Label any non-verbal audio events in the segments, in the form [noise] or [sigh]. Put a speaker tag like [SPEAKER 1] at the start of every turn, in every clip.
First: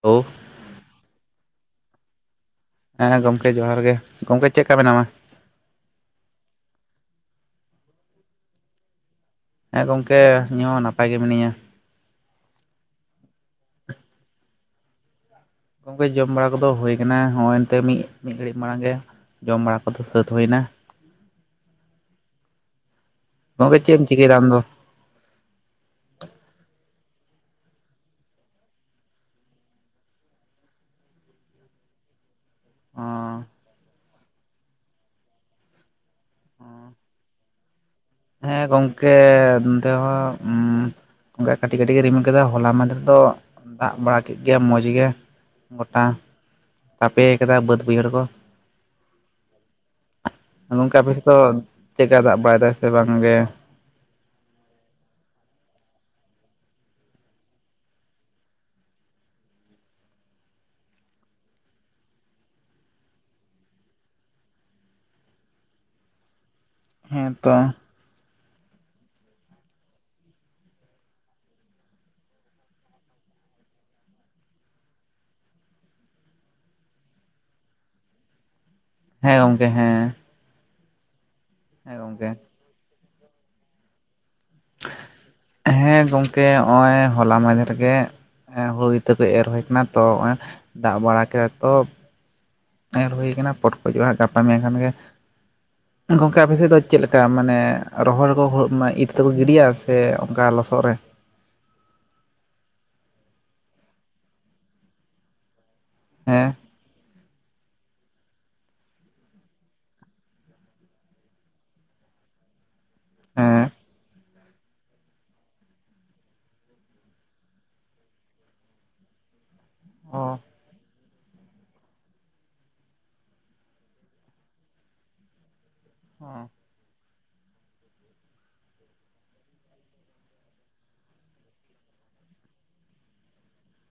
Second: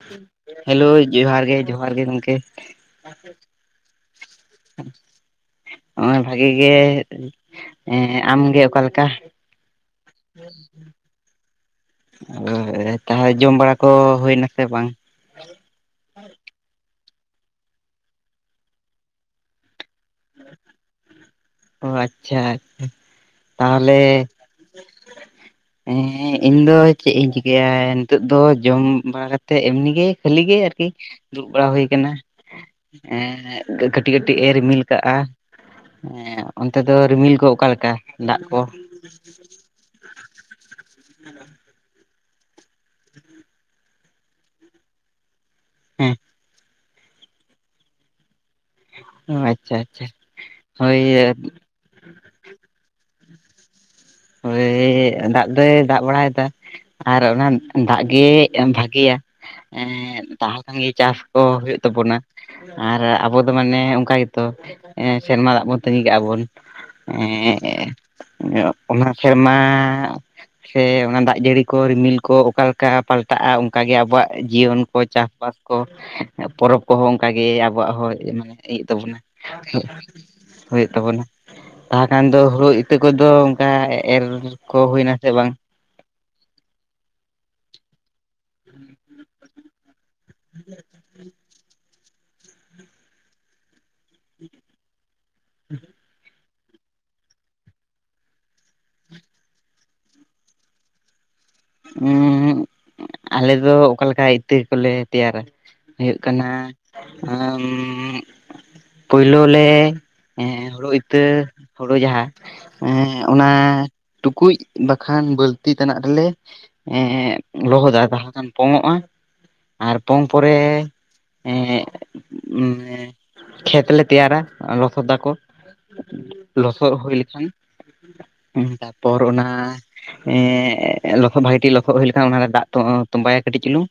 [SPEAKER 1] Hello
[SPEAKER 2] hello ᱡᱚᱦᱟᱨ ᱜᱮ ᱡᱚᱦᱟᱨ ᱜᱮ ᱜᱚᱢᱠᱮ
[SPEAKER 1] ᱦᱮᱸ ᱜᱚᱢᱠᱮ ᱡᱚᱦᱟᱨ ᱜᱮ ᱜᱚᱢᱠᱮ ᱪᱮᱫ ᱞᱮᱠᱟ ᱢᱮᱱᱟᱢᱟ?
[SPEAKER 2] ᱱᱚᱜᱼᱚᱭ ᱵᱷᱟᱜᱤ ᱜᱮ ᱟᱢᱜᱮ ᱚᱠᱟᱞᱮᱠᱟ?
[SPEAKER 1] ᱦᱮᱸ ᱜᱚᱢᱠᱮ ᱤᱧᱦ ᱱᱟᱯᱟᱭ ᱜᱮ ᱢᱤᱱᱟᱹᱧᱟ᱾
[SPEAKER 2] ᱚ ᱛᱟᱦᱚᱞᱮ ᱡᱚᱢ ᱵᱟᱲᱟ ᱠᱚ ᱦᱩᱭ ᱱᱟ ᱥᱮ ᱵᱟᱝ?
[SPEAKER 1] ᱜᱚᱢᱠᱮ ᱡᱚᱢ ᱵᱟᱲᱟ ᱠᱚᱫᱚ ᱦᱩᱭᱩ ᱟᱠᱟᱱᱟ ᱦᱚᱜᱼᱚᱭ ᱮᱱᱛᱮ ᱢᱤᱫ ᱢᱤᱫ ᱜᱷᱟᱹᱲᱤᱡ ᱢᱟᱲᱟᱝ ᱜᱮ ᱡᱚᱢ ᱵᱟᱲᱟ ᱠᱚᱫᱚ ᱥᱟᱹᱛ ᱦᱩᱭ ᱮᱱᱟ᱾
[SPEAKER 2] ᱚ ᱟᱪᱪᱷᱟ ᱟᱪᱪᱷᱟ
[SPEAKER 1] ᱜᱚᱢᱠᱮ ᱪᱮᱫ
[SPEAKER 2] ᱛᱟᱦᱚᱞᱮ
[SPEAKER 1] ᱮᱢ ᱪᱤᱠᱟᱹᱭᱮᱫᱟ ᱟᱢ ᱫᱚ
[SPEAKER 2] ᱦᱮᱸ ᱤᱧ ᱫᱚ ᱪᱮᱫ ᱤᱧ ᱪᱤᱠᱟᱭᱭᱟ ᱱᱤᱛᱚᱜᱜ ᱫᱚ ᱡᱚᱢ ᱵᱟᱲᱟ ᱠᱟᱛᱮᱫ ᱮᱢᱱᱤ ᱜᱮ ᱠᱷᱟᱹᱞᱤ ᱜᱮ ᱟᱹᱨᱠᱤ ᱫᱩᱲᱩᱵ ᱵᱟᱲᱟ ᱦᱩᱭ ᱟᱠᱟᱱᱟ
[SPEAKER 1] ᱚ
[SPEAKER 2] ᱮ ᱠᱟᱹᱴᱤᱡ ᱠᱟᱹᱴᱤᱡ ᱮ ᱨᱤᱢᱤᱞ ᱪᱠᱟᱜᱼᱟ ᱦ ᱚᱱᱛᱮ ᱫᱚ ᱨᱤᱢᱤᱞ ᱠᱚ ᱚᱠᱟ ᱞᱮᱠᱟ?
[SPEAKER 1] ᱦᱮᱸ ᱜᱚᱢᱠᱮ ᱱᱰᱮ ᱦᱚᱸᱮ ᱠᱟᱹᱴᱤᱡ ᱠᱟᱹᱴᱤᱡ ᱨᱤᱢ ᱠᱮᱫᱟ ᱦᱚᱞᱟ ᱢᱟᱱᱫᱷ ᱨᱮ ᱫᱚ ᱫᱟᱜ ᱵᱟᱲᱟ ᱠᱮᱫ ᱜᱮᱭᱟ ᱢᱚᱸᱡᱽ ᱜᱮ ᱜᱚᱴᱟ
[SPEAKER 2] ᱦᱮᱸ
[SPEAKER 1] ᱛᱟᱯᱮ ᱟᱠᱟᱫᱟ ᱵᱟᱹᱫ ᱵᱟᱹᱭᱦᱟᱹᱲ ᱠᱚ
[SPEAKER 2] ᱚ ᱟᱪᱪᱷᱟ ᱟᱪᱪᱷᱟ
[SPEAKER 1] ᱜᱚᱢᱠᱮ
[SPEAKER 2] ᱦᱳᱭ
[SPEAKER 1] ᱟᱯᱮ ᱥᱮᱫ ᱫᱚ ᱪᱮᱫᱠᱟ ᱫᱟᱜ ᱵᱟᱭ ᱫᱟᱭ ᱥᱮ ᱵᱟᱝ ᱜᱮ
[SPEAKER 2] ᱳᱭ ᱫᱟᱜ ᱫᱚᱭ ᱫᱟᱜ ᱵᱟᱲᱟᱭᱮᱫᱟ ᱟᱨ ᱚᱱᱟ ᱫᱟᱜ ᱜᱮ ᱵᱷᱟᱜᱮᱭᱟ᱾ ᱮᱸ ᱛᱟᱦᱚᱞᱮ ᱠᱷᱟᱱ ᱜᱮ ᱪᱟᱥ ᱠᱚ ᱦᱩᱭᱩᱜ ᱛᱟᱵᱚᱱᱟ᱾ ᱟᱨ ᱟᱵᱚ ᱫᱚ ᱢᱟᱱᱮ ᱚᱱᱠᱟ ᱜᱮᱛᱚ ᱥᱮᱨᱢᱟ ᱫᱟᱜ ᱵᱚᱱ ᱛᱟᱸᱟᱹᱜᱤ ᱠᱟᱜᱼᱟ ᱵᱚᱱ
[SPEAKER 1] ᱦᱮᱸ ᱛᱚ
[SPEAKER 2] ᱦᱮᱸ ᱚᱱᱟ ᱥᱮᱨᱢᱟ ᱥᱮ ᱚᱱᱟ ᱫᱟᱜ ᱡᱟᱹᱲᱤ ᱠᱚ ᱨᱤᱢᱤᱞ ᱠᱚ ᱚᱠᱟᱮᱠᱟ ᱯᱟᱞᱴᱟᱜᱼᱟ ᱚᱱᱠᱟᱟᱜ ᱜᱮ ᱟᱵᱚᱣᱟᱜ ᱡᱤᱭᱚᱱ ᱠᱚ ᱪᱟᱥ ᱵᱟᱥ ᱠᱚ ᱯᱚᱨᱚᱵᱽ ᱠᱚᱦᱚᱸ ᱚᱱᱠᱟᱜ ᱜᱮ ᱟᱵᱚᱣᱟᱜ ᱦᱚᱸ ᱢᱟᱱᱮ ᱤᱭ ᱛᱟᱵᱚᱱᱟ
[SPEAKER 1] ᱦᱮᱸ ᱜᱚᱢᱠᱮ ᱦᱮᱸ
[SPEAKER 2] ᱦᱩᱭᱩᱜ ᱛᱟᱵᱚᱱᱟ
[SPEAKER 1] ᱦᱮᱸ
[SPEAKER 2] ᱛᱟᱦᱚᱞ ᱠᱷᱟᱱ
[SPEAKER 1] ᱜᱚᱢᱠᱮ
[SPEAKER 2] ᱫᱚ ᱦᱩᱲᱩ ᱤᱛᱟᱹ ᱠᱚᱫᱚ ᱚᱱᱠᱟ ᱮᱨ ᱠᱚ ᱦᱩᱭᱱᱟ ᱥᱮ ᱵᱟᱝ?
[SPEAKER 1] ᱦᱮᱸ ᱜᱚᱝᱠᱮ ᱦᱚᱜᱼᱚᱭ ᱦᱚᱞᱟ ᱢᱟᱫᱷᱮ ᱨᱮᱜᱮ ᱦᱩᱲᱩ ᱤᱛᱟᱹ ᱠᱚ ᱮᱨ ᱦᱩᱭ ᱟᱠᱟᱱᱟ ᱛᱚᱜ ᱫᱟᱜ ᱵᱟᱲᱟ ᱠᱮᱫ ᱛᱚ ᱮᱨ ᱦᱩᱭ ᱠᱟᱱᱟ ᱯᱚᱴ ᱠᱚᱡᱚᱜᱼᱟ ᱦᱜ ᱜᱟᱯᱟ ᱢᱮᱭ ᱠᱷᱟᱱ ᱜᱮ ᱜᱚᱢᱠᱮ ᱚᱱᱠᱟ ᱵᱮᱥᱤ ᱫᱚ ᱪᱮᱫ ᱞᱮᱠᱟ ᱢᱟᱱᱮ ᱨᱚᱦᱚᱲᱠᱚ ᱤᱛ ᱛᱮᱠᱚ ᱜᱤᱰᱤᱭᱟ ᱥᱮ ᱚᱱᱠᱟ ᱞᱚᱥᱚᱫ ᱨᱮ
[SPEAKER 2] ᱟᱞᱮ ᱫᱚ ᱚᱠᱟᱞᱮᱠᱟ ᱤᱛᱟᱹ ᱠᱚᱞᱮ ᱛᱮᱭᱟᱨᱟ ᱦᱩᱭᱩᱜ
[SPEAKER 1] ᱦᱮᱸ
[SPEAKER 2] ᱠᱟᱱᱟ ᱯᱳᱭᱞᱩ ᱞᱮ ᱦᱩᱲᱩ ᱤᱛᱟᱹ ᱦᱳᱲᱳ ᱡᱟᱦᱟᱸ ᱚᱱᱟ
[SPEAKER 1] ᱦᱮᱸ
[SPEAKER 2] ᱴᱩᱠᱩᱡ ᱵᱟᱠᱷᱟᱱ ᱵᱟᱹᱞᱛᱤ ᱛᱮᱟᱱᱟᱜ ᱨᱮᱞᱮ ᱞᱚᱦᱚᱫᱟ ᱛᱟᱦᱚᱞᱮ ᱠᱷᱟᱱ ᱯᱚᱝ ᱚᱜᱼᱟ ᱟᱨ
[SPEAKER 1] ᱚ
[SPEAKER 2] ᱯᱚᱝ ᱯᱚᱨᱮ ᱮ ᱠᱷᱮᱛ ᱞᱮ ᱛᱭᱟᱨᱟ ᱞᱚᱥᱚᱫ ᱟᱠᱚ ᱞᱚᱥᱚᱫ ᱦᱩᱭ ᱞᱮᱠᱷᱟᱱ ᱛᱟᱨᱯᱚᱨ ᱚᱱᱟ ᱮ ᱞᱚᱦᱚᱫ ᱵᱷᱟᱜᱤ ᱴ ᱞᱚᱦᱚᱫ ᱦᱩᱭ ᱞᱮᱠᱷᱟᱱ ᱚᱱᱟ ᱫᱟᱜ ᱛᱚᱸᱵᱟᱭᱟ ᱠᱟᱹᱴᱤᱡ ᱪᱩᱞᱩᱝ